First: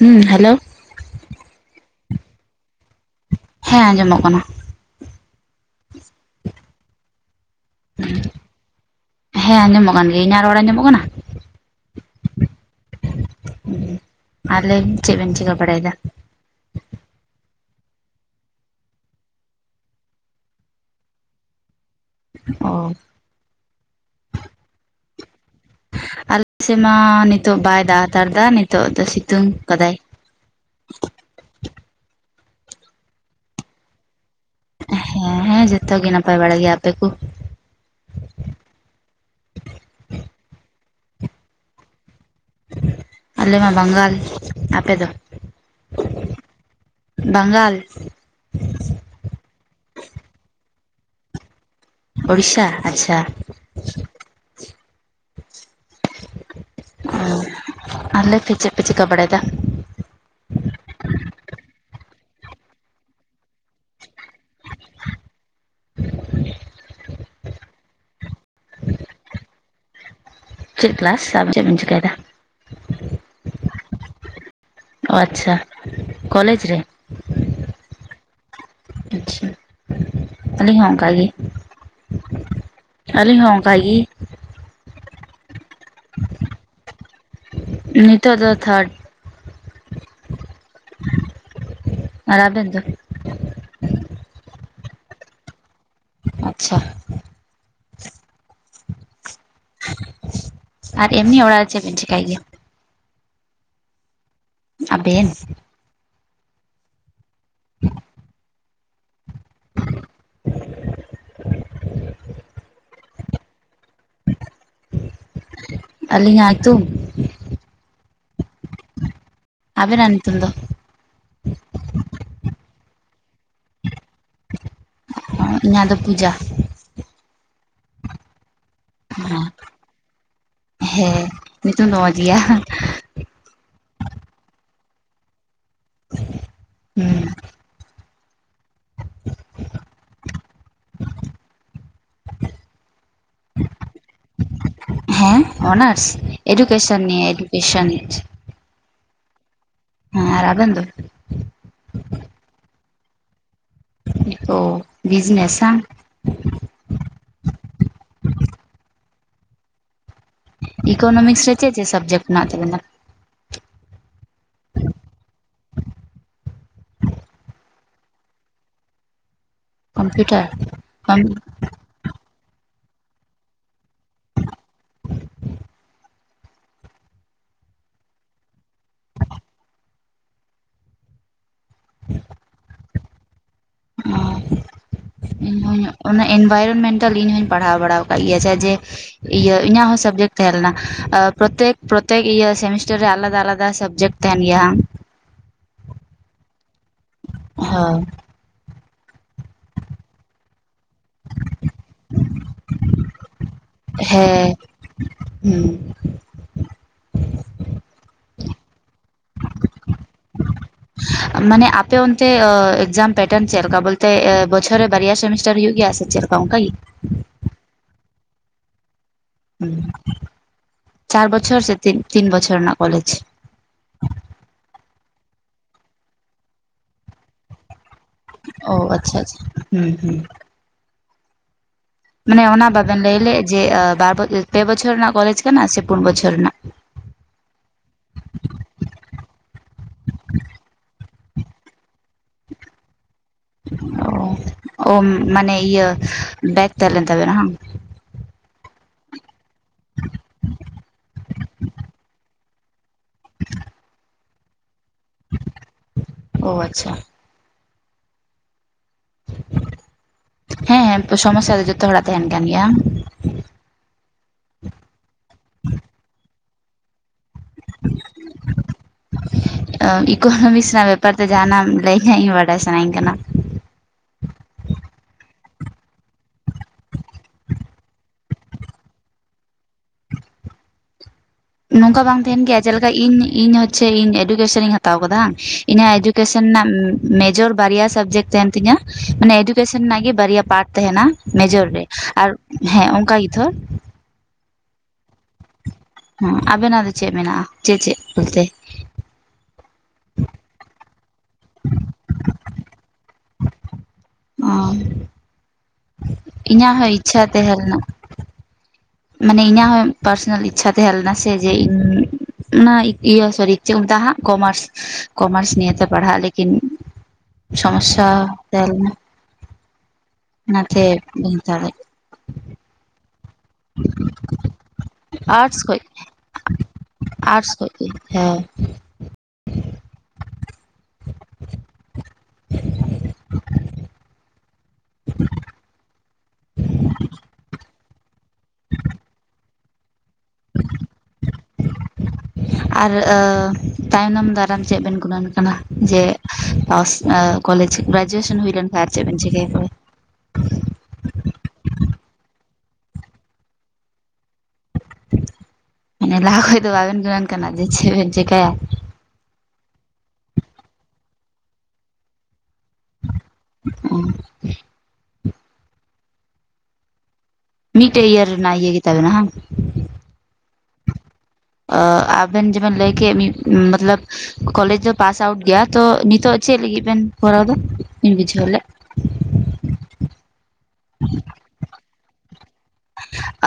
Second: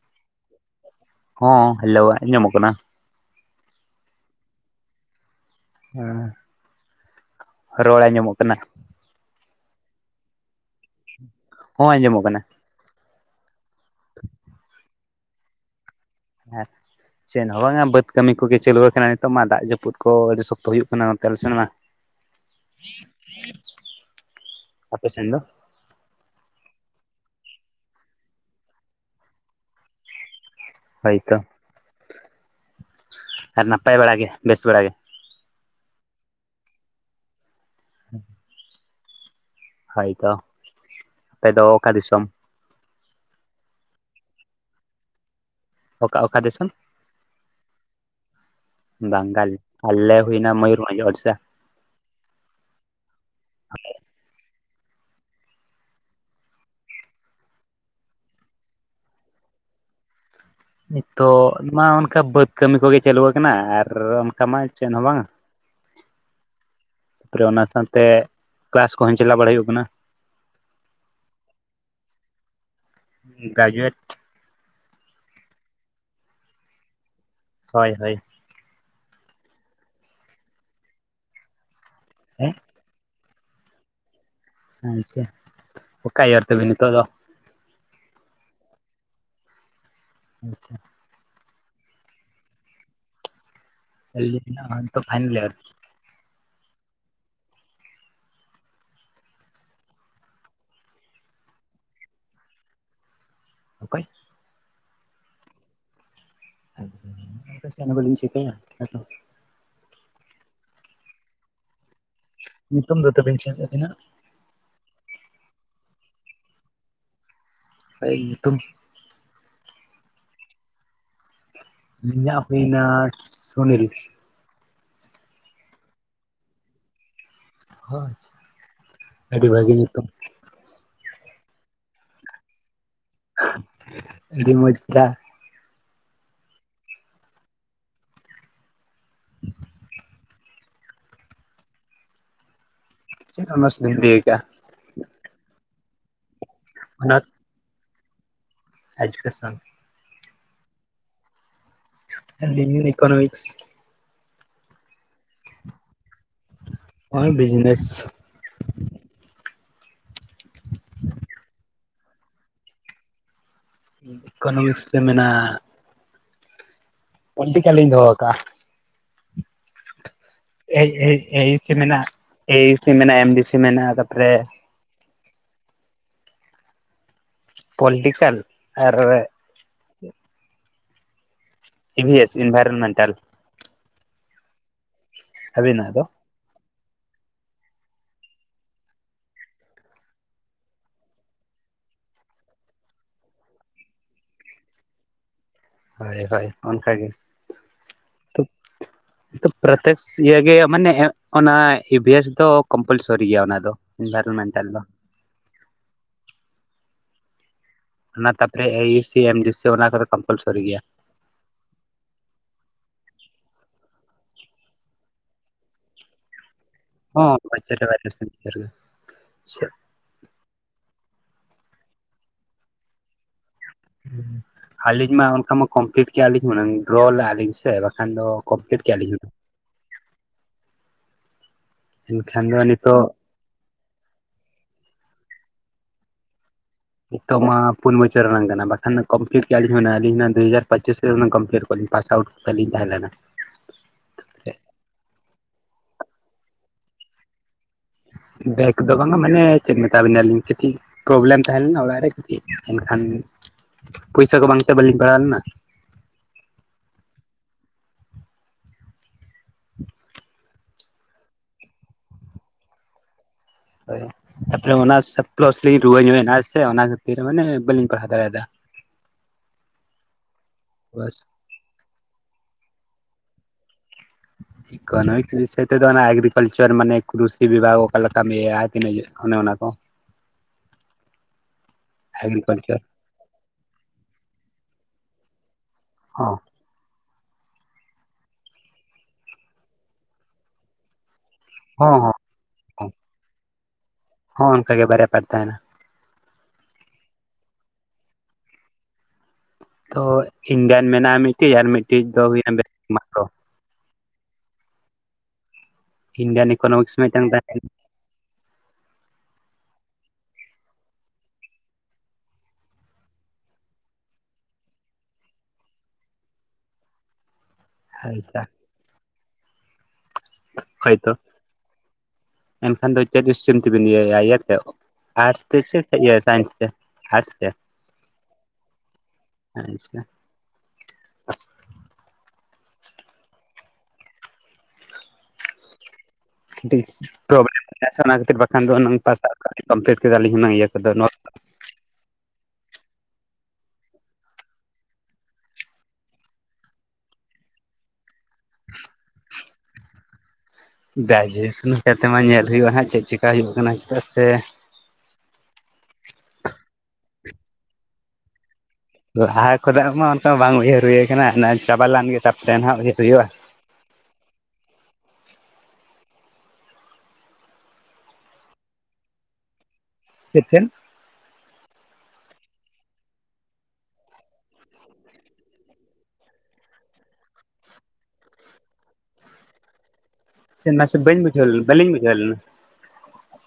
ᱦᱩᱸ ᱦᱮᱞᱳ ᱾ ᱦᱚᱸ ᱦᱮᱞᱳ ᱟᱸᱡᱚᱢᱚᱜ ᱠᱟᱱᱟ ᱾ ᱦᱮᱸ ᱟᱸᱡᱚᱢᱚᱜ ᱠᱟᱱᱟ ᱾ ᱦᱮᱸ ᱨᱚᱲ ᱟᱸᱡᱚᱢᱚᱜ ᱠᱟᱱᱟ ᱾ ᱦᱮᱸ ᱟᱡᱚᱢ ᱠᱟᱱ ᱜᱤᱭᱟᱹ᱾ ᱤᱧᱟᱹᱜ ᱨᱚᱲ ᱟᱡᱚᱢᱚᱜ ᱠᱟᱱᱟ ᱾ ᱦᱚᱸ ᱟᱸᱡᱚᱢᱚᱜ ᱠᱟᱱᱟ ᱾ ᱟᱨ ᱞᱟᱹᱭ ᱵᱮᱱ ᱪᱮᱫ ᱵᱮᱱ ᱪᱤᱠᱟᱹ ᱵᱟᱲᱟᱭᱮᱫᱟ? ᱦᱮᱸ ᱾ ᱪᱮᱫ ᱵᱟᱝᱟ ᱵᱟᱹᱫᱽ ᱠᱟᱹᱢᱤ ᱠᱚᱜᱮ ᱪᱟᱹᱞᱩᱣ ᱟᱠᱟᱱᱟ, ᱱᱤᱛᱚᱜ ᱢᱟ ᱫᱟᱜ ᱡᱟᱹᱯᱩᱫ ᱠᱚ ᱟᱹᱰᱤ ᱥᱚᱠᱛᱚ ᱦᱩᱭᱩᱜ ᱠᱟᱱᱟ ᱱᱚᱛᱮ ᱟᱞᱮ ᱥᱮᱱ ᱢᱟ ᱾ ᱚ ᱟᱯᱮ ᱥᱮᱱ ᱫᱚ ᱾ ᱟᱞᱮᱥᱮᱫ ᱢᱟ ᱱᱤᱛᱚᱜ ᱵᱟᱭ ᱫᱟᱜ ᱦᱟᱛᱟᱲ ᱫᱟ, ᱱᱤᱛᱚᱜ ᱫᱚ ᱥᱤᱛᱩᱝ ᱠᱟᱫᱟᱭ ᱾ ᱦᱳᱭ ᱛᱚ ᱾ ᱟᱨ ᱱᱟᱯᱟᱭ ᱵᱟᱲᱟ ᱜᱮ ᱵᱮᱥ ᱵᱟᱲᱟ ᱜᱮ ᱾ ᱦᱮᱸ ᱦᱮᱸ ᱡᱚᱛᱚᱜ ᱜᱮ ᱱᱟᱯᱟᱭ ᱵᱟᱲᱟ ᱜᱮᱭᱟ ᱟᱯᱮ ᱠᱚ ᱾ [inaudible] ᱦᱳᱭ ᱛᱚ ᱾ᱟᱯᱮ ᱫᱚ ᱚᱠᱟ ᱫᱤᱥᱚᱢ? ᱟᱞᱮ ᱢᱟ ᱵᱟᱝᱜᱟᱞ᱾ ᱟᱯᱮ ᱫᱚ ᱚᱠᱟ ᱚᱠᱟ ᱫᱤᱥᱚᱢ ᱵᱟᱝᱜᱟᱞ ᱵᱟᱝᱜᱟᱞ᱾ ᱟᱞᱮ ᱦᱩᱭᱱᱟ ᱢᱟᱭᱩᱨᱵᱷᱚᱱᱡᱽ ᱳᱲᱤᱥᱟ᱾ ᱳᱲᱤᱥᱟ ᱟᱪᱪᱷᱟ ᱾ ᱟᱨ ᱞᱟᱹᱭ ᱯᱮ ᱪᱮᱫ ᱯᱮ ᱪᱤᱠᱟᱹ ᱵᱟᱲᱟᱭᱮᱫᱟ ᱾ ᱱᱤᱛᱚᱜ ᱢᱟ ᱚᱱᱠᱟ ᱵᱟᱹᱫᱽ ᱠᱟᱹᱢᱤ ᱠᱚᱜᱮ ᱪᱟᱹᱞᱩᱣᱟ ᱠᱟᱱᱟ ᱟᱨ ᱚᱱᱠᱟ ᱢᱟ ᱪᱮᱫ ᱦᱚᱸ ᱵᱟᱝ-ᱟ ᱾ ᱛᱟᱨᱯᱚᱨᱮ ᱚᱱᱟ ᱥᱟᱶᱛᱮ ᱠᱞᱟᱥ ᱠᱚᱦᱚᱸ ᱪᱟᱞᱟᱣ ᱵᱟᱲᱟ ᱦᱩᱭᱩᱜ ᱠᱟᱱᱟ ᱾ ᱪᱮᱫ ᱠᱞᱟᱥ? ᱟᱢ ᱪᱮᱫ ᱮᱢ ᱪᱤᱠᱟᱹᱭ ᱫᱟ ᱜᱨᱮᱡᱩᱭᱮᱴ ᱚ ᱟᱪᱪᱷᱟ ᱠᱚᱞᱮᱡᱽ ᱨᱮ ᱦᱳᱭ ᱦᱳᱭ ᱟᱪᱪᱷᱟ ᱟᱹᱞᱤᱧ ᱦᱚᱸ ᱚᱱᱠᱟ ᱜᱮ᱾ ᱦᱮᱸ ᱟᱹᱞᱤᱧ ᱦᱚᱸ ᱚᱱᱠᱟ ᱜᱮ᱾ ᱟᱪᱪᱷᱟ᱾ᱚᱠᱟ ᱤᱭᱟᱨ ᱛᱟᱵᱮᱱ ᱱᱤᱛᱚᱜ ᱫᱚ ᱱᱤᱛᱚᱜ ᱫᱚ ᱛᱷᱟᱨᱰ ᱟᱪᱪᱷᱟ ᱟᱨ ᱟᱵᱮᱱ ᱫᱚ ᱟᱞᱤᱧᱟᱠ ᱯᱷᱟᱭᱱᱞ ᱤᱭᱟᱨ ᱟᱪᱪᱷᱟ ᱟᱨ ᱮᱢᱱᱤ ᱚᱲᱟᱜ ᱨᱮ ᱪᱮᱫ ᱵᱮᱱ ᱪᱮᱠᱟ ᱮᱜ ᱜᱮᱭᱟ᱾ ᱚᱠᱚᱭ ᱟᱵᱮᱱ [inaudible] ᱪᱮᱫ ᱦᱚᱸ ᱵᱟᱞᱤᱧ ᱪᱮᱠᱟᱭᱟ ᱟᱫᱚ ᱧᱩᱛᱩᱢ ᱫᱚ ᱪᱮᱫ ᱟᱵᱤᱱᱟᱜ? ᱟᱞᱤᱧᱟ ᱧᱩᱛᱩᱢ ᱦᱚᱭ ᱧᱩᱛᱩᱢ ᱟᱵᱮᱱᱟᱜ ᱧᱩᱛᱩᱢ ᱫᱚ ᱤᱧᱟᱜ ᱦᱩᱭᱱᱟ ᱥᱩᱱᱤᱞ ᱤᱧᱟᱹᱜ ᱫᱚ ᱯᱩᱡᱟ᱾ ᱦᱚᱸ ᱟᱪᱪᱷᱟ ᱟᱹᱰᱤ ᱵᱷᱟᱹᱜᱤ ᱧᱩᱛᱩᱢ᱾ ᱦᱮᱸ, ᱧᱩᱛᱩᱢ ᱢᱚᱡᱽ ᱜᱮᱭᱟ᱾ ᱟᱹᱰᱤ ᱢᱚᱡᱽ [inaudible] ᱦᱮᱸ ᱪᱮᱫ ᱚᱱᱟᱨᱥ ᱵᱮᱱ ᱞᱟᱹᱭ ᱠᱟᱜ-ᱟ᱾ ᱦᱮᱸ ᱚᱱᱟᱨᱥ, ᱮᱰᱩᱠᱮᱥᱚᱱ ᱱᱤᱭᱮ ᱚᱱᱟᱨᱥ ᱮᱰᱩᱠᱮᱥᱚᱱ ᱮᱰᱩᱠᱮᱥᱚᱱ ᱦᱮᱸ᱾ᱟᱨ ᱟᱵᱮᱱ ᱫᱚ? ᱟᱞᱤᱧ ᱫᱚ ᱤᱠᱳᱱᱚᱢᱤᱠᱥ ᱛᱚ ᱵᱤᱡᱱᱮᱥ ᱦᱚᱭ ᱵᱤᱡᱱᱮᱥ ᱤᱠᱳᱱᱚᱢᱤᱠᱥ ᱨᱮ ᱪᱮᱫ ᱪᱮᱫ ᱥᱟᱵᱡᱮᱠᱴ ᱢᱮᱱᱟᱜ ᱛᱟᱵᱮᱱᱟ? ᱤᱠᱳᱱᱚᱢᱤᱠᱥ ᱨᱮ ᱢᱮᱱᱟᱜᱼᱟ ᱯᱚᱞᱴᱤᱠᱮᱞᱤᱧ ᱫᱚᱦᱚ ᱠᱟᱜ-ᱟ᱾ ᱠᱚᱢᱯᱤᱭᱩᱴᱟᱨ ᱠᱚᱢ ᱮ ᱥᱤ ᱢᱮᱱᱟᱜ ᱮ ᱥᱤ ᱢᱮᱱᱟᱜᱼᱟ, ᱮᱢ ᱰᱤ ᱥᱤ ᱢᱮᱱᱟᱜᱼᱟ᱾ ᱛᱟᱨᱯᱚᱨᱮ ᱯᱚᱞᱤᱴᱤᱠᱟᱞ ᱟᱨ ᱤ ᱵᱷᱤ ᱮᱥ ᱤᱱᱵᱷᱟᱭᱨᱚᱱᱢᱮᱱᱴᱟᱞ ᱚ ᱤᱧᱦᱚᱧ ᱟᱹᱵᱤᱱᱟᱜ ᱫᱚ ᱚᱱᱮ ᱤᱱᱵᱟᱭᱨᱢᱮᱱᱴᱟᱞ ᱤᱧ ᱦᱚᱧ ᱯᱟᱲᱦᱟᱣ ᱵᱟᱲ ᱟᱠᱟᱫ ᱜᱮᱭᱟ᱾ ᱡᱮ ᱤᱭᱟᱹ ᱤᱧᱟᱹᱜ ᱦᱚᱸ ᱥᱟᱵᱡᱮᱠᱴ ᱛᱟᱦᱮᱸᱞᱮᱱᱟ᱾ ᱯᱨᱚᱛᱮᱠ ᱯᱨᱚᱛᱮᱠ ᱤᱭᱟᱹ ᱥᱮᱢᱤᱥᱴᱟᱨ ᱨᱮ ᱟᱞᱟᱫᱟ, ᱟᱞᱟᱫᱟ ᱥᱟᱵᱡᱮᱠᱴ ᱛᱟᱦᱮᱱ ᱜᱮᱭᱟ ᱦᱟᱝ ᱦᱳᱭ ᱦᱳᱭ ᱚᱱᱠᱟ ᱜᱮ ᱦᱳᱭ [inaudible] ᱯᱨᱚᱛᱮᱠ ᱤᱭᱟᱹ ᱜᱮ ᱢᱟᱱᱮ ᱚᱱᱟ ᱤ ᱵᱷᱤ ᱮᱥ ᱫᱚ ᱠᱚᱢᱯᱟᱞᱥᱚᱨᱤ ᱜᱮᱭᱟ ᱚᱱᱟ ᱫᱚ᱾ ᱦᱮᱸ ᱤᱱᱵᱷᱟᱨᱢᱮᱱᱴᱟᱞ ᱫᱚ ᱦᱩᱸ ᱚᱱᱟ ᱛᱟᱯᱚᱨᱮ ᱮ ᱩ ᱥᱤ, ᱮᱢ ᱡᱤ ᱥᱤ ᱚᱱᱟ ᱠᱚᱫᱚ ᱠᱚᱢᱯᱟᱞᱥᱚᱨᱤ ᱜᱮᱭᱟ᱾ ᱢᱟᱱᱮ ᱟᱯᱮ ᱚᱱᱛᱮ ᱮᱠᱡᱟᱢ ᱯᱮᱴᱟᱨᱱ ᱪᱮᱫ ᱞᱮᱠᱟ, ᱵᱚᱞᱛᱮ ᱵᱚᱪᱷᱚᱨ ᱨᱮ ᱵᱟᱨᱭᱟ ᱥᱮᱢᱤᱥᱴᱟᱨ ᱦᱩᱭᱩᱜᱜ ᱜᱮᱭᱟ ᱥᱮ ᱪᱮᱫ ᱞᱮᱠᱟ? ᱚᱱᱠᱟ ᱜᱮ ᱦᱚᱸ [unintelligible] ᱪᱟᱨ ᱵᱚᱪᱷᱚᱨ ᱥᱮ ᱛᱤᱱ ᱵᱚᱪᱚᱨ ᱨᱮᱱᱟᱜ ᱠᱚᱞᱮᱡᱽ? ᱟᱹᱞᱤᱧ ᱢᱟ ᱚᱱᱠᱟ ᱢᱟ ᱠᱚᱢᱯᱞᱤᱴ ᱠᱮᱜ ᱞᱤᱧ ᱦᱩᱱᱟᱹᱝ, ᱰᱨᱚ ᱞᱮᱫᱼᱟ ᱞᱤᱧ ᱥᱮ ᱵᱟᱝ ᱚ ᱟᱪᱪᱷᱟ ᱟᱪᱪᱷᱟ ᱦᱩᱸ ᱦᱩᱸ ᱮᱱᱠᱷᱟᱱ ᱢᱟᱱᱮ ᱫᱚ ᱚᱱᱟ ᱵᱟᱵᱮᱱ ᱱᱤᱛᱚᱜ ᱞᱟᱹᱭ ᱞᱮᱫ, ᱡᱮ ᱵᱟᱨ ᱯᱮ ᱵᱚᱪᱷᱚᱨ ᱨᱮᱱᱟᱜ ᱠᱚᱞᱮᱡᱽ ᱠᱟᱱᱟ ᱥᱮ ᱯᱩᱱ ᱵᱚᱪᱷᱚᱨ ᱨᱮᱱᱟᱜ ᱱᱤᱛᱚᱜ ᱢᱟ ᱯᱩᱱ ᱵᱚᱪᱷᱚᱨ ᱨᱮᱱᱟᱜ ᱠᱟᱱᱟ᱾ ᱵᱟᱠᱷᱟᱱ ᱠᱚᱢᱯᱞᱤᱴ ᱠᱮᱭᱟ ᱞᱤᱧ ᱦᱩᱭᱱᱟ, ᱟᱹᱞᱤᱧ ᱫᱩ ᱦᱟᱡᱟᱨᱚᱸᱪᱤᱥ ᱨᱮ ᱠᱚᱢᱯᱞᱤᱴ ᱠᱚᱣᱟᱞᱤᱧ ᱯᱟᱥ ᱟᱟᱣᱩᱴ ᱵᱟᱹᱞᱤᱧ ᱛᱟᱦᱮᱸ ᱞᱮᱱᱟ᱾ ᱚ ᱢᱟᱱᱮ ᱤᱭᱟᱹ ᱵᱮᱜᱽ ᱛᱟᱦᱮᱸ ᱞᱮᱱ ᱛᱟᱵᱮᱱᱟ ᱦᱟᱝ ᱵᱮᱜᱽ ᱫᱚ ᱵᱟᱝ-ᱟ ᱢᱟᱱᱮ ᱪᱮᱫ ᱢᱮᱛᱟᱵᱤᱱᱟᱞᱤᱧ ᱠᱟᱹᱴᱤᱡ ᱯᱨᱚᱵᱞᱮᱢ ᱛᱟᱦᱮᱸ ᱞᱮᱱᱟ ᱚᱲᱟᱜ ᱨᱮ ᱮᱱᱠᱷᱟᱱ ᱯᱚᱭᱥᱟ ᱠᱚ ᱵᱟᱝ ᱛᱮ ᱵᱟᱹᱞᱤᱧ ᱯᱟᱲᱦᱟᱣ ᱞᱮᱱᱟ᱾ ᱚ ᱟᱪᱪᱷᱟ ᱦᱮᱸ ᱦᱮᱸ ᱥᱚᱢᱚᱥᱥᱟ ᱫᱚ ᱡᱚᱛᱚ ᱦᱚᱲᱟᱜ ᱛᱟᱦᱮᱱ ᱠᱟᱱ ᱜᱮᱭᱟ᱾ ᱦᱳᱭ ᱛᱟᱯᱚᱨᱮ ᱚᱱᱟ [unintelligible] ᱨᱩᱣᱟᱹ ᱧᱚᱜ ᱮᱱᱟ ᱥᱮ ᱚᱱᱟ ᱠᱷᱟᱹᱛᱤᱨ ᱢᱟᱱᱮ ᱵᱟᱹᱞᱤᱧ ᱯᱟᱲᱦᱟᱣ ᱫᱟᱲᱮᱭᱟᱫᱟ᱾ ᱤᱠᱳᱱᱚᱢᱤᱠᱥ ᱨᱮᱱᱟᱜ ᱵᱮᱯᱟᱨ ᱵᱟᱥ ᱛᱮ ᱡᱟᱦᱟᱱᱟᱜ ᱞᱟᱹᱭ ᱠᱷᱟᱡ ᱵᱟᱰᱟᱭ ᱥᱟᱱᱟᱧ ᱠᱟᱱᱟ᱾ [inaudible] ᱤᱠᱳᱱᱚᱢᱤᱠᱥ ᱵᱤᱥᱚᱭ ᱛᱮᱫᱚ ᱚᱱᱟ ᱮᱜᱨᱤᱠᱟᱞᱪᱟᱨ ᱢᱟᱱᱮ [unintelligible] ᱵᱤᱵᱷᱟᱜᱽ ᱚᱠᱟ ᱞᱮᱠᱟ ᱤᱭᱟ. ᱛᱤᱱᱟᱹᱜ ᱤᱭᱟ. ᱜ ᱚᱱᱮ ᱚᱱᱟ ᱠᱚ᱾ [inaudible] ᱱᱚᱝᱠᱟ ᱵᱟᱝ ᱛᱟᱦᱮᱱ ᱜᱮᱭᱟ? ᱮᱜᱽᱨᱤᱠᱟᱞᱪᱟᱨ ᱡᱮᱞᱮᱠᱟ ᱤᱧ ᱤᱧ ᱦᱚᱪᱪᱮ ᱤᱧ ᱮᱰᱩᱠᱮᱥᱚᱱ ᱤᱧ ᱦᱟᱛᱟᱣ ᱠᱟᱫᱟ ᱦᱟᱝ ᱤᱧᱟᱜ ᱦᱚᱸ ᱮᱰᱡᱩᱠᱮᱥᱚᱱ ᱱᱟᱜ ᱢᱮᱡᱚᱨ ᱵᱟᱨᱭᱟ ᱥᱟᱵᱡᱮᱠᱴ ᱛᱟᱦᱮᱱ ᱛᱤᱧᱟᱹ᱾ ᱢᱟᱱᱮ ᱮᱰᱩᱠᱮᱥᱚᱱ ᱨᱮᱱᱟᱜ ᱜᱮ ᱵᱟᱨᱭᱟ ᱯᱟᱨᱴ ᱛᱟᱦᱮᱱᱟ᱾ ᱢᱮᱡᱚᱨ ᱨᱮ᱾ ᱦᱚᱸ ᱟᱨ ᱦᱮᱸ ᱦᱚᱸ ᱚᱱᱠᱟ ᱜᱮᱛᱚ ᱦᱚᱸ ᱚᱱᱠᱟ ᱜᱮ ᱵᱟᱨᱭᱟ ᱯᱟᱨᱴ ᱛᱟᱦᱮᱱᱟ᱾ ᱦᱮ ᱟᱵᱮᱱᱟᱜ ᱫᱚ ᱪᱮᱫ ᱢᱮᱱᱟᱜᱼᱟ ᱪᱮᱫ ᱪᱮᱫ ᱵᱚᱞᱛᱮ? ᱛᱚ ᱤᱱᱰᱤᱭᱟᱱ ᱢᱮᱱᱟᱜᱼᱟ ᱢᱤᱫᱴᱤᱡ ᱟᱨ ᱢᱤᱫᱴᱤᱡ ᱫᱚ ᱦᱩᱭᱱᱟᱮᱥᱚ ᱚ ᱾ ᱤᱱᱰᱤᱭᱟᱱ ᱤᱠᱳᱱᱚᱢᱤᱠᱥ ᱢᱤᱫᱴᱮᱱ ᱛᱟᱦᱮᱸ ᱞᱮᱱᱟ ᱢᱟᱱᱮ ᱤᱧᱟᱹᱜ ᱦᱚᱸ ᱯᱟᱨᱥᱚᱱᱟᱞ ᱤᱪᱪᱷᱟ ᱛᱟᱦᱮᱸ ᱞᱮᱱᱟ ᱥᱮ ᱡᱮ ᱤᱧ ᱚᱱᱟ ᱤᱭᱟᱹ ᱥᱳᱨᱤ ᱪᱮᱫᱠᱚ ᱢᱮᱛᱟᱜ ᱟᱦᱟᱸᱜ ᱠᱚᱢᱟᱨᱥ᱾ ᱠᱚᱢᱟᱨᱥ ᱱᱤᱭᱮᱛᱮ ᱯᱟᱲᱦᱟᱜ ᱞᱮᱠᱤᱱ ᱥᱚᱢᱚᱥᱥᱟ ᱟᱪᱪᱷᱟ ᱛᱟᱦᱮᱸ ᱞᱮᱱᱟ᱾ ᱚᱱᱟᱛᱮ ᱦᱳᱭᱛᱚ ᱵᱟᱹᱧ ᱦᱟᱛᱟᱣ ᱞᱮᱫ ᱮᱱᱠᱷᱟᱱ ᱫᱚ ᱪᱮᱫ ᱤᱭᱟᱹ ᱛᱮ ᱟᱨᱴᱥ ᱛᱮ ᱥᱟᱭᱮᱱᱥ ᱛᱮ ᱟᱨᱴᱥ ᱛᱮ? ᱠᱷᱚᱡ ᱜᱮ ᱦᱮᱸ᱾ ᱟᱪᱪᱷᱟ᱾ [inaudible] [inaudible] [unintelligible] ᱚᱱᱟ ᱠᱷᱟᱹᱛᱤᱨ ᱵᱟᱠᱷᱟᱱ ᱫᱚ ᱯᱟᱥᱼᱟᱜ ᱠᱚᱢᱯᱞᱤᱴ ᱠᱮᱫᱟᱞᱤᱧ ᱦᱩᱱᱟᱝ ᱤᱭᱟᱹ ᱠᱚᱫᱚ ᱱᱚᱣᱟ ᱦ [inaudible] ᱟᱨ ᱛᱟᱭᱱᱚᱢ ᱫᱟᱨᱟᱢ ᱪᱮᱫ ᱵᱮᱱ ᱜᱩᱱᱟᱹᱱ ᱠᱟᱱᱟ ᱡᱮ ᱯᱟᱥ ᱠᱚᱞᱮᱡᱽ ᱜᱨᱟᱡᱩᱭᱮᱥᱚᱱ ᱦᱩᱭ ᱞᱮᱱ ᱠᱷᱟᱨ ᱟᱨ ᱪᱮᱫ ᱵᱤᱱ ᱪᱤᱠᱟᱹᱭᱟ? ᱜᱨᱟᱡᱩᱭᱮᱥᱚᱱ ᱠᱟᱛᱮ ᱢᱟ ᱧᱮᱞ ᱦᱩᱭᱩᱜᱼᱟ ᱦᱟᱸᱜ ᱪᱮᱫ ᱪᱮᱠᱟ ᱦᱩᱭᱩᱜ ᱠᱟᱱᱟ ᱪᱮᱫᱟᱜ ᱥᱮ ᱢᱟᱱᱮ ᱞᱟᱦᱟ ᱠᱷᱚᱡ ᱫᱚ ᱵᱟᱵᱮᱱ ᱠᱟᱱᱟ ᱡᱮ ᱪᱮᱫ ᱵᱮᱱ ᱪᱤᱠᱟᱹᱭᱟ? ᱞᱟᱦᱟ ᱠᱷᱫᱟᱜ ᱢᱟ ᱚᱱᱠᱟ ᱵᱟᱝ ᱩᱭᱦᱟᱹᱨ ᱦᱩᱭ ᱟᱠᱟᱱᱟ ᱪᱟᱵᱟ ᱞᱮᱱ ᱜᱮ ᱛᱟᱨᱯᱚᱛᱮ ᱱᱟᱜ ᱩᱭᱦᱟᱹᱨ ᱦᱩᱭᱩᱜᱼᱟ᱾ ᱚ [inaudible] ᱢᱤᱫᱴᱮᱡ ᱤᱭᱟᱹᱟ ᱨᱮᱱᱟᱜ ᱤᱭᱟᱹ ᱜᱮ ᱛᱟᱵᱮᱱᱟ ᱦᱟᱝ? ᱪᱮᱫ ᱪᱮᱫ? ᱟ ᱟᱵᱮᱱ ᱡᱮᱵᱤᱱ ᱞᱟᱹᱭ ᱠᱮᱫ ᱢᱤᱫ ᱢᱚᱛᱞᱚᱵ ᱠᱚᱞᱮᱡ ᱫᱚ ᱯᱟᱥ ᱟᱣᱩᱴ ᱜᱮᱭᱟ ᱛᱚ ᱱᱤᱛᱚᱜ ᱪᱮᱫ ᱞᱟᱹᱜᱤᱫ ᱵᱮᱱ ᱠᱚᱨᱟᱣ ᱫᱟ ᱵᱟᱹᱧ ᱵᱩᱡᱷᱟᱹᱣ ᱞᱮᱜ? ᱥᱮ ᱢᱟᱥᱮ ᱵᱟᱹᱧ ᱵᱩᱡᱷᱟᱹᱣ ᱵᱟᱞᱤᱧ ᱵᱩᱡᱷᱟᱹᱣ ᱞᱮᱱᱟ᱾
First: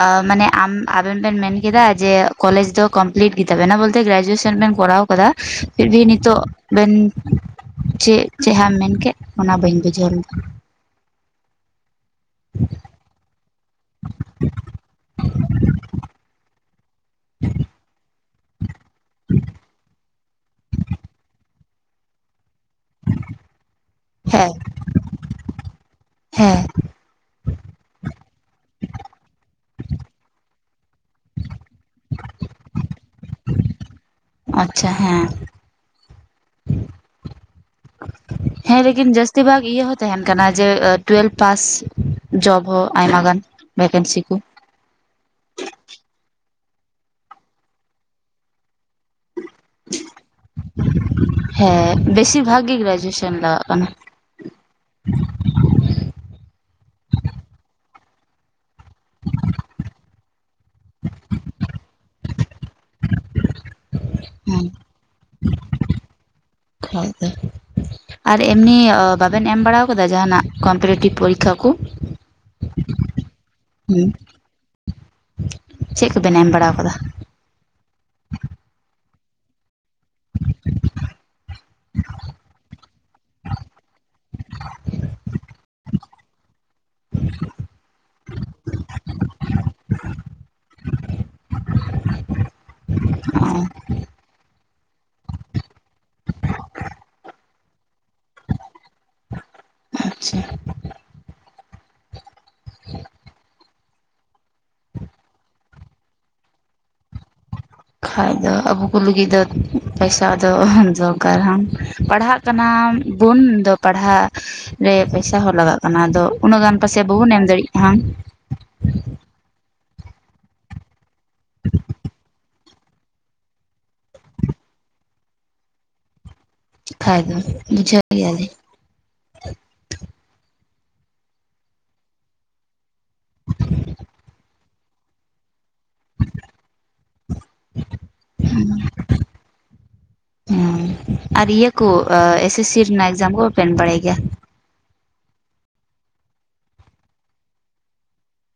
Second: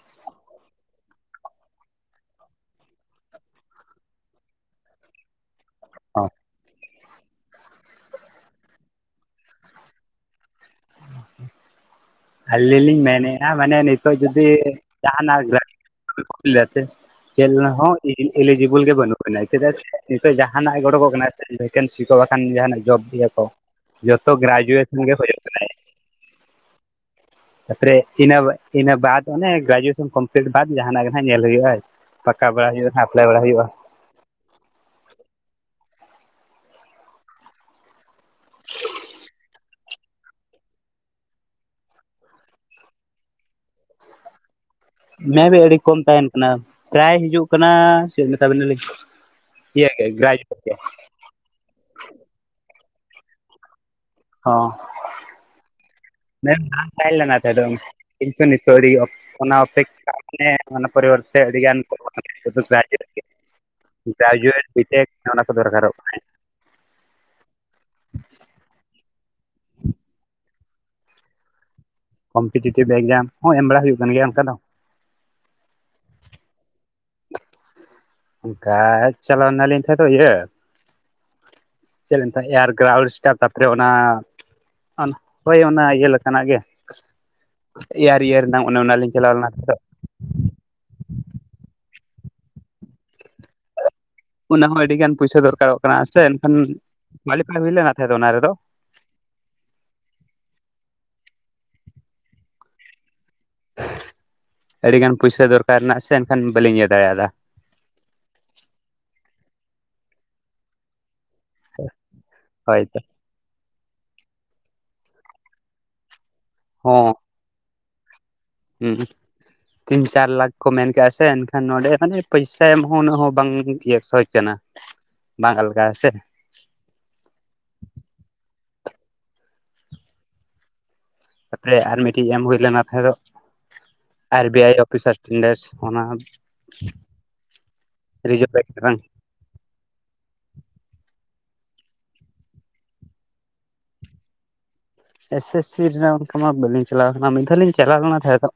ᱚ ᱢᱟᱱᱮ ᱟᱢ ᱟᱵᱮᱱ ᱵᱮᱱ ᱢᱮᱱ ᱠᱮᱫᱟ ᱡᱮ ᱠᱚᱞᱮᱡᱽ ᱫᱚ ᱠᱚᱢᱯᱞᱤᱴ ᱜᱮ ᱛᱟᱵᱮᱱᱟ ᱵᱚᱞᱛᱮ ᱜᱨᱟᱡᱩᱭᱮᱥᱟᱱ ᱵᱮᱱ ᱠᱚᱨᱟᱣ ᱠᱟᱫᱟ ᱯᱷᱤᱨᱵᱷᱤ ᱱᱤᱛᱚᱜ ᱵᱮᱱ ᱪᱮᱜ ᱪᱮᱦᱟᱜ ᱢᱮᱱ ᱠᱮᱜ ᱚᱱᱟ ᱵᱟᱹᱧ ᱵᱩᱡᱷᱟᱹᱣ ᱞᱮᱫᱟ᱾ ᱟᱹᱞᱤᱧ ᱞᱤᱧ ᱢᱮᱱᱮᱜᱼᱟ ᱢᱟᱱᱮ ᱱᱤᱛᱚᱜ ᱡᱩᱫᱤ ᱡᱟᱦᱟᱸᱱᱟᱜ [unintelligible] ᱥᱮ ᱪᱮᱞ ᱞᱮᱦᱚᱸ ᱮᱞᱤᱼᱮᱞᱤᱡᱤᱵᱚᱞ ᱜᱮ ᱵᱟᱹᱱᱩᱜ ᱵᱮᱱᱟ ᱪᱮᱫᱟᱜ ᱥᱮ ᱱᱤᱛᱚᱜ ᱡᱟᱦᱟᱱᱟᱜ ᱜᱮ ᱚᱰᱚᱠᱚᱜ ᱠᱟᱱᱟ ᱵᱷᱮᱱᱥᱤ ᱠᱚ ᱵᱟᱠᱷᱟᱱ ᱡᱟᱦᱟᱱᱟᱜ ᱡᱚᱵ ᱜᱤᱭᱟᱠᱚ ᱡᱚᱛᱚ ᱦᱮᱸ ᱜᱨᱟᱡᱩᱭᱮᱥᱚᱱ ᱜᱮ ᱦᱩᱭᱩᱜ ᱠᱟᱱᱟ᱾ ᱦᱮᱸ᱾ ᱛᱟᱯᱚᱨᱮ ᱤᱱᱟᱹ ᱤᱱᱟᱹ ᱵᱟᱫ ᱚᱱᱮ ᱜᱨᱟᱡᱩᱭᱮᱥᱟᱱ ᱠᱚᱢᱯᱞᱤᱴ ᱵᱟᱫ ᱡᱟᱦᱟᱱᱟᱜ ᱜᱮ ᱱᱟᱜ ᱧᱮᱞ ᱦᱩᱭᱩᱜᱼᱟ ᱟᱨᱠᱤ᱾ ᱯᱟᱠᱟ ᱵᱟᱲᱟ ᱦᱩᱭᱩᱜᱼᱟ ᱟᱯᱞᱟᱭ ᱵᱟᱲᱟ ᱦᱩᱭᱩᱜᱼᱟ᱾ ᱟᱪᱪᱷᱟ ᱦᱮᱸ᱾ ᱦᱮᱸ ᱞᱮᱠᱤᱱ ᱡᱟᱹᱥᱛᱤ ᱵᱷᱟᱜ ᱤᱭᱟᱹ ᱦᱚᱸ ᱛᱟᱦᱮᱱ ᱠᱟᱱᱟ ᱡᱮ ᱴᱩᱭᱮᱞᱵᱷ ᱯᱟᱥ ᱡᱚᱵ ᱦᱚ ᱟᱭᱢᱟ ᱜᱟᱱ᱾ ᱵᱷᱮᱠᱮᱱᱥᱤ ᱠᱩ᱾ ᱢᱮᱵᱤ ᱟᱹᱰᱤ ᱠᱚᱢ ᱛᱟᱦᱮᱱ ᱠᱟᱱᱟ᱾ ᱯᱨᱟᱭ ᱦᱤᱡᱩᱜ ᱠᱟᱱᱟ ᱪᱮᱫ ᱢᱮᱛᱟ ᱵᱤᱱᱟᱞᱤᱧ ᱤᱭᱟᱹ ᱜᱨᱟᱡᱩᱭᱮᱴ ᱜᱮ᱾ ᱦᱮᱸ ᱵᱮᱥᱤᱨ ᱵᱷᱟᱜ ᱜᱮ ᱜᱨᱟᱡᱩᱭᱮᱥᱟᱱ ᱞᱟᱜᱟᱜ ᱠᱟᱱᱟ᱾ ᱚ [unintelligible] ᱚᱱᱟ ᱚᱯᱮ [unintelligible] ᱢᱟᱱ ᱯᱚᱨᱤᱵᱚᱨᱛᱮ ᱟᱹᱰᱤᱜᱟᱱ [unintelligible] ᱦᱮᱸ ᱜᱨᱟᱡᱩᱭᱮᱴ ᱵᱤᱴᱮᱠ ᱚᱱᱟ ᱠᱚ ᱫᱚᱨᱠᱟᱨᱚᱜ ᱠᱟᱱᱟ [unintelligible] ᱟᱨ ᱮᱢᱱᱤ ᱵᱟᱵᱮᱱ ᱮᱢ ᱵᱟᱲᱟᱣ ᱠᱟᱫᱟ ᱡᱟᱦᱟᱱᱟᱜ ᱠᱚᱢᱯᱮᱨᱤᱴᱤᱵᱷ ᱯᱚᱨᱤᱠᱠᱷᱟ ᱠᱚ ᱠᱚᱢᱯᱤᱴᱤᱴᱤᱵᱽ ᱮᱠᱡᱟᱢ ᱦᱚᱸ ᱮᱢ ᱵᱟᱲᱟ ᱦᱩᱭᱩᱜ ᱠᱟᱱ ᱜᱮᱭᱟ ᱚᱝᱠᱟ ᱫᱚ ᱪᱮᱜ ᱠᱳᱵᱮᱱ ᱮᱢ ᱵᱟᱲᱟᱣ ᱠᱟᱫᱟ ᱚᱝᱠᱟ ᱪᱟᱞᱟᱣᱱᱟᱞᱤᱧ ᱛᱟᱦᱮᱸᱫᱚᱜ ᱤᱭᱟᱹ ᱪᱮᱫ ᱞᱤᱧᱛᱟᱜ ᱮᱭᱟᱨ ᱜᱨᱟᱣᱩᱰ ᱥᱴᱟᱯ ᱛᱟᱯᱚᱨᱮ ᱚᱱᱟ ᱦᱳᱭ ᱚᱱᱟ ᱤᱭᱟᱹ ᱞᱮᱠᱟᱱᱟᱜ ᱜᱮ ᱮᱭᱟᱨ ᱤᱭᱟᱹᱨᱮᱱᱟᱜ ᱚᱱᱮ ᱱᱟ ᱞᱤᱧ ᱪᱟᱞᱟᱣ ᱞᱮᱱᱟ ᱛᱟᱦᱮᱸᱫᱚᱜ [inaudible] ᱚᱱᱟ ᱦᱚᱸ ᱟᱹᱰᱤ ᱜᱟᱱ ᱯᱩᱭᱥᱟᱹ ᱫᱚᱨᱠᱟᱨᱚᱜ ᱠᱟᱱᱟ ᱥᱮ ᱮᱱᱠᱷᱟᱱ ᱠᱳᱣᱟᱞᱤᱯᱷᱟᱭ ᱦᱩᱭ ᱞᱮᱱᱟ ᱛᱟᱦᱮᱸᱫᱚᱜ ᱚᱱᱟ ᱨᱮᱫᱚ ᱟᱪᱪᱷᱟ ᱟᱹᱰᱤᱜᱟᱱ ᱯᱩᱭᱥᱟᱹ ᱫᱚᱨᱠᱟᱨᱮᱱᱟ ᱥᱮ ᱮᱱᱠᱷᱟᱱ ᱵᱟᱹᱞᱤᱧ ᱤᱭᱟᱹ ᱫᱟᱲᱮᱭᱟᱫᱟ ᱠᱷᱟᱡ ᱫᱚ ᱟᱵᱳᱠᱩ ᱞᱟᱹᱜᱤᱫ ᱫᱚ ᱯᱟᱭᱥᱟ ᱫᱚ ᱫᱚᱨᱠᱟᱨᱟᱱ ᱯᱟᱲᱦᱟᱜ ᱠᱟᱱᱟᱢ ᱦᱳᱭᱛᱚ ᱵᱳᱱ ᱫᱚ ᱯᱟᱲᱦᱟᱜ ᱨᱮ ᱯᱟᱭᱥᱟ ᱦᱚᱸ ᱞᱟᱜᱟᱜ ᱠᱟᱱᱟ ᱟᱫᱚ ᱩᱱᱟᱹᱜ ᱜᱟᱱ ᱯᱟᱹᱥᱮ ᱦᱚᱸ ᱵᱟᱵᱚᱱ ᱮᱢ ᱫᱟᱲᱮᱜ ᱦᱟᱱ ᱦᱩᱸ ᱛᱤᱱ ᱪᱟᱨ ᱞᱟᱠᱷ ᱠᱚ ᱢᱮᱱ ᱠᱟᱜᱼᱟ ᱥᱮ ᱮᱱᱠᱷᱟᱱ ᱱᱚᱰᱮ ᱢᱟᱱᱮ ᱯᱟᱭᱥᱟ ᱮᱢ ᱦᱚᱸ ᱩᱱᱟᱹᱜ ᱦᱚᱸ ᱵᱟᱝ ᱥᱚᱦᱚᱡ ᱠᱟᱱᱟ ᱵᱟᱝ ᱟᱞᱜᱟ ᱟᱥᱮ ᱵᱟᱠᱷᱟᱡ ᱫᱚ ᱵᱩᱡᱷᱟᱹᱣ ᱜᱮᱭᱟᱞᱤᱧ ᱛᱟᱯᱚᱨᱮ ᱟᱨ ᱢᱤᱼᱴᱤᱡ ᱮᱢ ᱦᱩᱭ ᱞᱮᱱᱟ ᱛᱟᱦᱮᱸᱫᱚᱜ R B I of officer tenders ᱚᱱᱟ ᱨᱤᱡᱚᱵ ᱵᱮᱸᱠ ᱨᱮᱱᱟᱝ ᱦᱩᱸᱻ ᱟᱨ ᱤᱭᱟᱹ ᱠᱳ ᱟᱻ ᱮᱥ ᱮᱥ ᱥᱤ ᱨᱮᱱᱟᱜ ᱮᱠᱡᱟᱢ ᱠᱚ ᱵᱟᱯᱮ ᱮᱢ ᱵᱟᱲᱟᱭ ᱜᱮᱭᱟ ᱮᱥ ᱮᱥ ᱥᱤ ᱨᱮᱱᱟᱜ ᱚᱝᱠᱟ ᱢᱟ ᱵᱟᱹᱞᱤᱧ ᱪᱟᱞᱟᱣ ᱠᱟᱱᱟ ᱢᱤᱫ ᱫᱷᱟᱣ ᱞᱤᱧ ᱪᱟᱞᱟᱣ ᱞᱮᱱᱟ ᱛᱟᱦᱮᱸᱫᱚᱜ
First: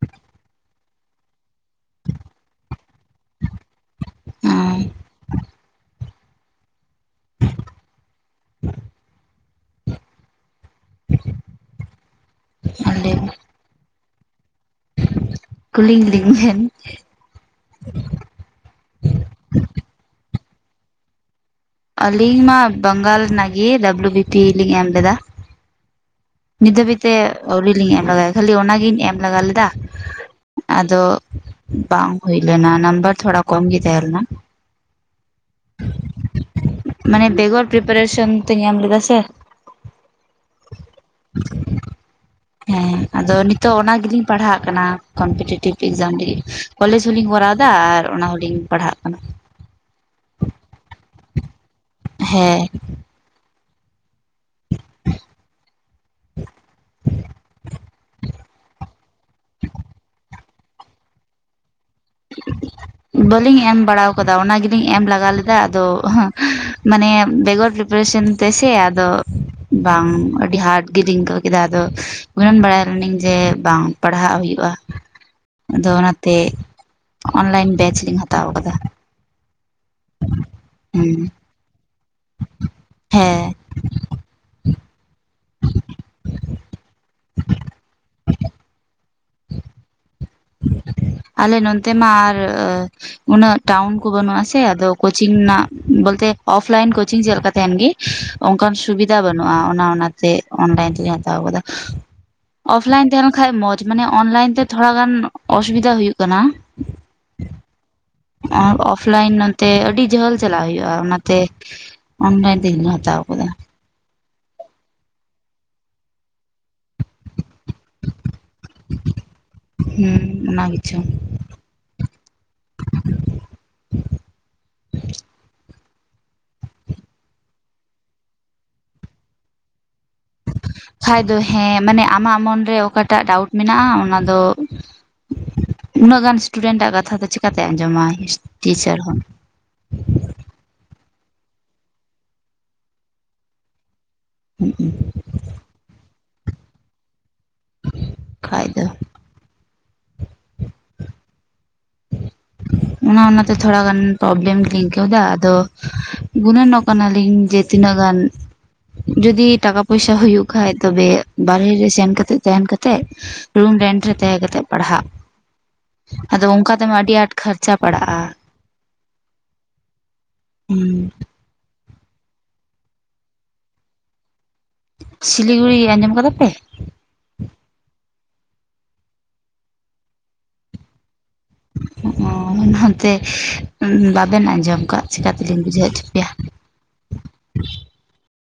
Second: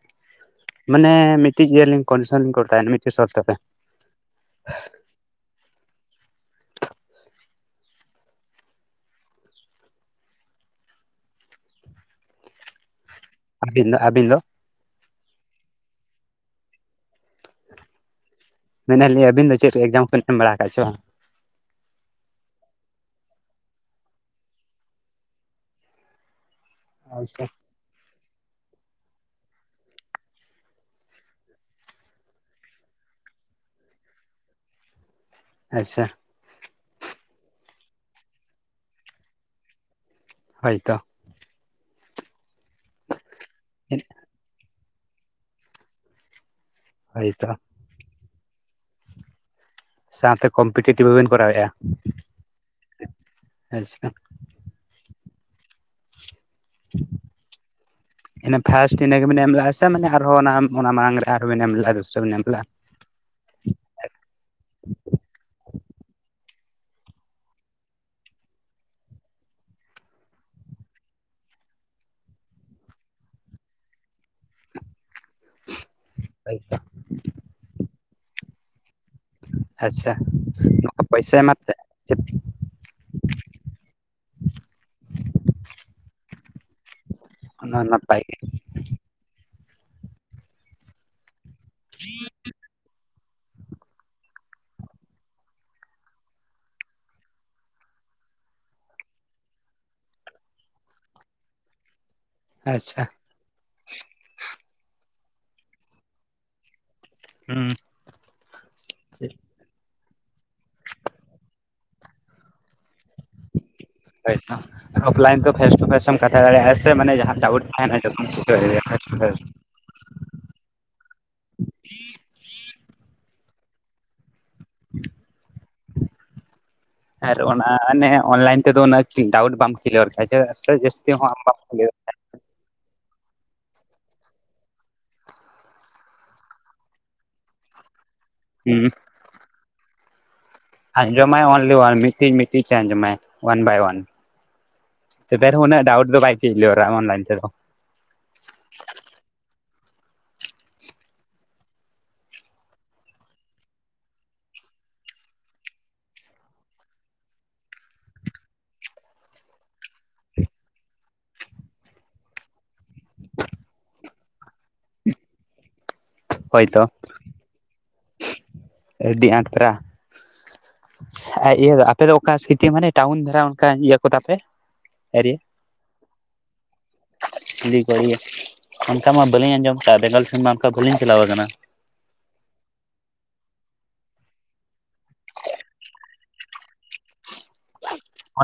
ᱢᱟᱱᱮ ᱢᱤᱜᱴᱤᱡ ᱜᱮᱞᱤᱧ ᱠᱚᱱᱥᱚᱱ ᱞᱤᱧ ᱠᱚᱴᱥᱣᱱᱟ ᱢᱤᱴᱤᱡ ᱥᱚᱨᱛᱚ ᱛᱮ ᱦᱚᱸ ᱟᱨ ᱞᱟᱹᱭᱵᱤᱱ ᱟᱵᱤᱱ ᱫᱚ ᱟᱵᱤᱱ ᱫᱚ ᱠᱩᱞᱤᱧ ᱞᱤᱧ ᱵᱷᱮᱱ ᱢᱮᱱᱮᱟᱞᱤᱧ ᱟᱹᱵᱤᱱ ᱫᱚ ᱪᱮᱫ ᱨᱮ ᱮᱠᱡᱟᱢ ᱠᱚᱵᱤᱱ ᱮᱢ ᱵᱟᱲᱟ ᱠᱟᱜᱼᱟ ᱪᱮ ᱵᱟᱝ ᱟᱞᱤᱧ ᱢᱟ ᱵᱟᱝᱜᱟᱞ ᱨᱮᱱᱟᱜ ᱜᱮ ᱰᱟᱵᱞᱩ ᱵᱤᱯᱤ ᱞᱤᱧ ᱮᱢ ᱞᱮᱫᱟ ᱱᱤᱛ ᱫᱷᱟᱹᱵᱤᱡ ᱛᱮ ᱟᱪᱪᱷᱟ ᱟᱹᱣᱲᱤ ᱞᱤᱧ ᱮᱢ ᱞᱮᱜᱟᱭᱟ ᱠᱷᱟᱹᱞᱤ ᱚᱱᱟᱜᱤᱧ ᱮᱢ ᱞᱮᱜᱟ ᱞᱮᱫᱟ ᱟᱫᱚ ᱵᱟᱝ ᱦᱩᱭᱞᱮᱱᱟ ᱱᱟᱢᱵᱟᱨ ᱛᱷᱚᱲᱟ ᱠᱚᱢᱜᱤ ᱛᱟᱦᱮᱸᱞᱮᱱᱟ [inaudible] ᱟᱪᱪᱷᱟ ᱢᱟᱱᱮ ᱵᱮᱜᱚᱨ ᱯᱨᱤᱯᱟᱨᱮᱥᱚᱱ ᱛᱮᱧ ᱮᱢ ᱞᱮᱫᱟ ᱥᱮ ᱦᱚᱭ ᱛᱚ [inaudible] ᱦᱮᱸ ᱟᱫᱚ ᱱᱤᱛᱳᱜ ᱚᱱᱟ ᱜᱮᱞᱤᱧ ᱯᱟᱲᱦᱟᱜ ᱠᱟᱱᱟ ᱠᱚᱢᱯᱤᱴᱤᱮᱴᱤᱵᱽ ᱮᱠᱡᱟᱢ ᱨᱮᱜᱮ ᱠᱚᱞᱮᱡᱽ ᱦᱚᱞᱤᱧ ᱦᱳᱭᱛᱚ ᱠᱚᱨᱟᱣ ᱮᱫᱟ ᱟᱨ ᱚᱱᱟ ᱦᱚᱞᱤᱧ ᱯᱟᱲᱦᱟᱜ ᱠᱟᱱᱟ [inaudible] ᱥᱟᱶᱛᱮ ᱠᱚᱢᱯᱤᱴᱮᱴᱤᱵᱷ ᱵᱟᱵᱮᱱ ᱠᱚᱨᱟᱣ ᱮᱜ -ᱟ ᱦᱮᱸ [unintelligible] [inaudible] ᱤᱱᱟᱹ ᱯᱷᱟᱥᱴ ᱤᱱᱟᱹ ᱜᱮᱵᱮᱱ ᱮᱢ ᱞᱮᱫᱼᱟ ᱥᱮ ᱢᱟᱱᱮ ᱟᱨᱦᱚᱸ ᱚᱱᱟ ᱢᱟᱲᱟᱝ ᱨᱮ ᱟᱨᱦᱚᱸ ᱵᱤᱱ ᱮᱢ ᱞᱮᱜ -ᱟ ᱫᱩᱥᱚ ᱵᱮᱱ ᱮᱢ ᱞᱮᱫᱼᱟ ᱵᱟᱹᱞᱤᱧ ᱮᱢ ᱵᱟᱲᱟ ᱠᱟᱫᱟ ᱚᱱᱟ ᱜᱮᱞᱤᱧ ᱮᱢ ᱞᱟᱜᱟ ᱞᱮᱫᱟ ᱟᱫᱚ ᱢᱟᱱᱮ ᱵᱮᱜᱚᱨ ᱯᱨᱤᱯᱟᱨᱮᱥᱚᱱ ᱛᱮ ᱥᱮ ᱟᱫᱚ ᱵᱟᱝ ᱟᱹᱰᱤ ᱦᱟᱨᱰ ᱜᱮᱞᱤᱧ ᱟᱹᱭᱠᱟᱹᱣ ᱠᱮᱫᱟ ᱟᱫᱚ ᱩᱱᱟᱹᱱ ᱵᱟᱲᱟᱭ ᱞᱤᱱᱟᱹᱧ ᱡᱮ ᱵᱟᱝ ᱯᱟᱲᱦᱟᱜ ᱦᱩᱭᱩᱜᱼᱟ ᱟᱫᱚ ᱚᱱᱟᱛᱮ ᱞᱮᱫᱼᱟ? ᱚᱱᱞᱟᱭᱤᱱ ᱵᱮᱪ ᱞᱤᱧ ᱦᱟᱛᱟᱣ ᱟᱠᱟᱫᱟ ᱟᱪᱪᱷᱟ ᱦᱩᱸ ᱯᱚᱭᱥᱟᱭ ᱮᱢᱟᱛᱮ [inaudible] ᱦᱮᱸ [inaudible] ᱚᱱᱟ ᱱᱟᱯᱟᱭ ᱜᱮ ᱟᱞᱮ ᱱᱚᱱᱛᱮ ᱢᱟ ᱟᱨ ᱩᱱᱟᱹᱜ ᱴᱟᱣᱩᱱ ᱠᱚ ᱵᱟᱹᱱᱩᱜ ᱟᱥᱮ ᱟᱫᱚ ᱠᱳᱪᱤᱝ ᱨᱮᱱᱟᱜ ᱵᱚᱞᱛᱮ ᱚᱯᱷ ᱞᱟᱭᱤᱱ ᱠᱳᱪᱤᱝ ᱪᱮᱫᱠᱟ ᱛᱟᱦᱮᱱ ᱜᱮ ᱚᱱᱠᱟᱱ ᱥᱩᱵᱤᱫᱷᱟ ᱵᱟᱹᱱᱩᱜᱼᱟ ᱚᱱᱟ ᱚᱱᱟᱛᱮ ᱚᱱᱞᱟᱭᱤᱱ ᱛᱮᱞᱮᱧ ᱦᱟᱛᱟᱣ ᱠᱟᱫᱟ ᱟᱪᱪᱷᱟ ᱚᱯᱷᱞᱟᱭᱤᱱ ᱛᱟᱦᱮᱸ ᱞᱮᱱ ᱠᱷᱟᱱᱡ ᱢᱚᱸᱡ ᱢᱟᱱᱮ ᱚᱱᱞᱟᱭᱤᱱ ᱛᱮ ᱛᱷᱚᱲᱟᱟᱜᱟᱱ ᱚᱥᱩᱵᱤᱫᱷᱟ ᱦᱩᱭᱩᱜ ᱠᱟᱱᱟ ᱦᱮᱸ [inaudible] ᱚᱯᱷᱞᱟᱭᱱ ᱛᱮ ᱟᱹᱰᱤ ᱡᱷᱟᱹᱞ ᱪᱟᱞᱟᱜ ᱦᱩᱭᱩᱜᱳᱜᱼᱟ ᱚᱱᱟᱛᱮ ᱚᱱᱞᱟᱭᱤᱱ ᱛᱮᱜ ᱦᱟᱛᱟᱣ ᱟᱠᱟᱫᱟ ᱦᱚᱭ ᱛᱚ ᱚᱯᱷᱞᱟᱭᱤᱱ ᱛᱮ ᱯᱷᱮᱥ ᱴᱩ ᱯᱷᱮᱥᱮ ᱮᱢ ᱠᱟᱛᱷᱟ ᱫᱟᱲᱮᱭᱟᱜᱼᱟ ᱥᱮ ᱢᱟᱱ ᱡᱟᱦᱟᱸ ᱰᱩᱴ ᱛᱟᱦᱮ [inaudible] ᱦᱩᱸ ᱚᱱᱟ ᱠᱤᱪᱷᱚᱝ ᱦᱮ [inaudible] ᱟᱨ ᱚᱱᱟ ᱚᱱᱮ ᱚᱱᱞᱟᱭᱤᱱ ᱛᱮᱫᱚ ᱩ ᱰᱟᱣᱩᱴ ᱵᱟᱢ ᱠᱤᱞᱤᱭᱟᱨ ᱠᱷᱟᱡ ᱠᱷ ᱫᱚ ᱦᱮᱸ ᱢᱟᱱᱮ ᱟᱢᱟᱜ ᱢᱚᱱᱨᱮ [unintelligible] ᱚᱠᱟᱴᱟᱜ ᱰᱟᱣᱩᱴ ᱢᱮᱱᱟᱜᱼᱟ ᱚᱱᱟ ᱫᱚ ᱩᱱᱟᱹᱜ ᱜᱟᱱ ᱤᱥᱴᱩᱰᱮᱱᱴ ᱟᱜ ᱠᱟᱛᱷᱟ ᱫᱚ ᱪᱤᱠᱟᱛᱮ ᱟᱸᱡᱚᱢᱟ ᱦᱩᱸ ᱴᱤᱪᱟᱨ ᱦᱚᱸ ᱟᱸᱡᱚᱢᱟᱭ ᱚᱱᱞᱤ ᱚᱭᱟᱱ ᱢᱤᱫᱴᱤᱡ ᱢᱤᱫᱴᱤᱡ ᱟᱸᱡᱚᱢᱟᱭ ᱚᱣᱟᱱ ᱵᱟᱭ ᱚᱣᱟᱱ ᱛᱚᱵ ᱩᱱᱟᱹᱜ ᱰᱟᱣᱩᱴ ᱫᱚ ᱵᱟᱭ ᱪᱮᱫ ᱞᱮ ᱚᱱᱞᱟᱭᱤᱱ ᱛᱮᱫᱚ ᱠᱷᱟ ᱫᱚ ᱚᱱᱟ ᱚᱱᱟᱛᱮ ᱛᱷᱚᱲᱟ ᱜᱟᱱ ᱯᱨᱚᱵᱞᱮᱢ ᱜᱤᱧ ᱟᱹᱭᱠᱟᱹᱣ ᱮᱭᱟ ᱟᱫᱚ ᱜᱩᱱᱟᱹᱱ ᱚ ᱠᱟᱱᱟᱞᱤᱧ ᱡᱮ ᱛᱤᱱᱟᱹᱜ ᱜᱟᱱ ᱡᱩᱚᱫᱤ ᱴᱟᱠᱟ ᱯᱚᱭᱥᱟ ᱦ ᱦᱩᱭᱩᱜᱭ ᱠᱷᱟᱱ ᱛᱚᱵᱮ ᱵᱟᱨᱦᱮ ᱨᱮ ᱥᱮᱱᱠᱟᱛᱮᱫ ᱛᱟᱦᱮᱸᱱ ᱠᱟᱛᱮᱜ ᱨᱩᱢ ᱨᱮᱱᱴ ᱨᱮ ᱛᱟᱦᱮᱸ ᱠᱟᱛᱮ ᱯᱟᱲᱦᱟᱜ ᱟᱫᱚ ᱚᱱᱠᱟ ᱦᱳᱭᱛᱚ ᱛᱮᱢᱟ ᱟᱹᱰᱤ ᱟᱸᱴ ᱠᱷᱚᱨᱪᱟ ᱯᱟᱲᱟᱜᱼᱟ ᱟᱹᱰᱤ ᱟᱸᱴ ᱯᱨᱟ [inaudible] ᱤᱭᱟᱹ ᱫᱚ ᱟᱯᱮ ᱫᱚ ᱚᱠᱟ ᱥᱤᱴᱤ ᱢᱟᱱᱮ ᱴᱟᱣᱩᱱ ᱫᱷᱟᱨᱟ ᱚᱱᱠᱟ ᱤᱭᱟᱹ ᱠᱚ ᱛᱟᱯᱮ ᱥᱤᱞᱤᱜᱩᱲᱤ ᱟᱸᱡᱚᱢ ᱠᱟᱫᱟ ᱯᱮ ᱤᱫᱤ ᱠᱚ [inaudible] ᱾ ᱚᱱᱠᱟ ᱢᱟ ᱵᱟᱹᱞᱤᱧ ᱟᱸᱡᱚᱢ ᱠᱟᱜᱼᱟ ᱵᱮᱝᱜᱚᱞ ᱥᱮᱱᱢᱟ ᱚᱱᱠᱟ ᱵᱟᱹᱞᱤᱧ ᱪᱟᱞᱟᱣ ᱠᱟᱱᱟ ᱾ [inaudible] ᱚ ᱦᱟᱱᱛᱮ ᱵᱟᱵᱮᱱ ᱟᱸᱡᱚᱢ ᱠᱟᱜ ᱪᱮᱠᱟ ᱛᱮᱞᱤᱧ ᱵᱩᱡᱷᱟᱹᱣ ᱦᱚᱪᱚ ᱯᱮᱭᱟ᱾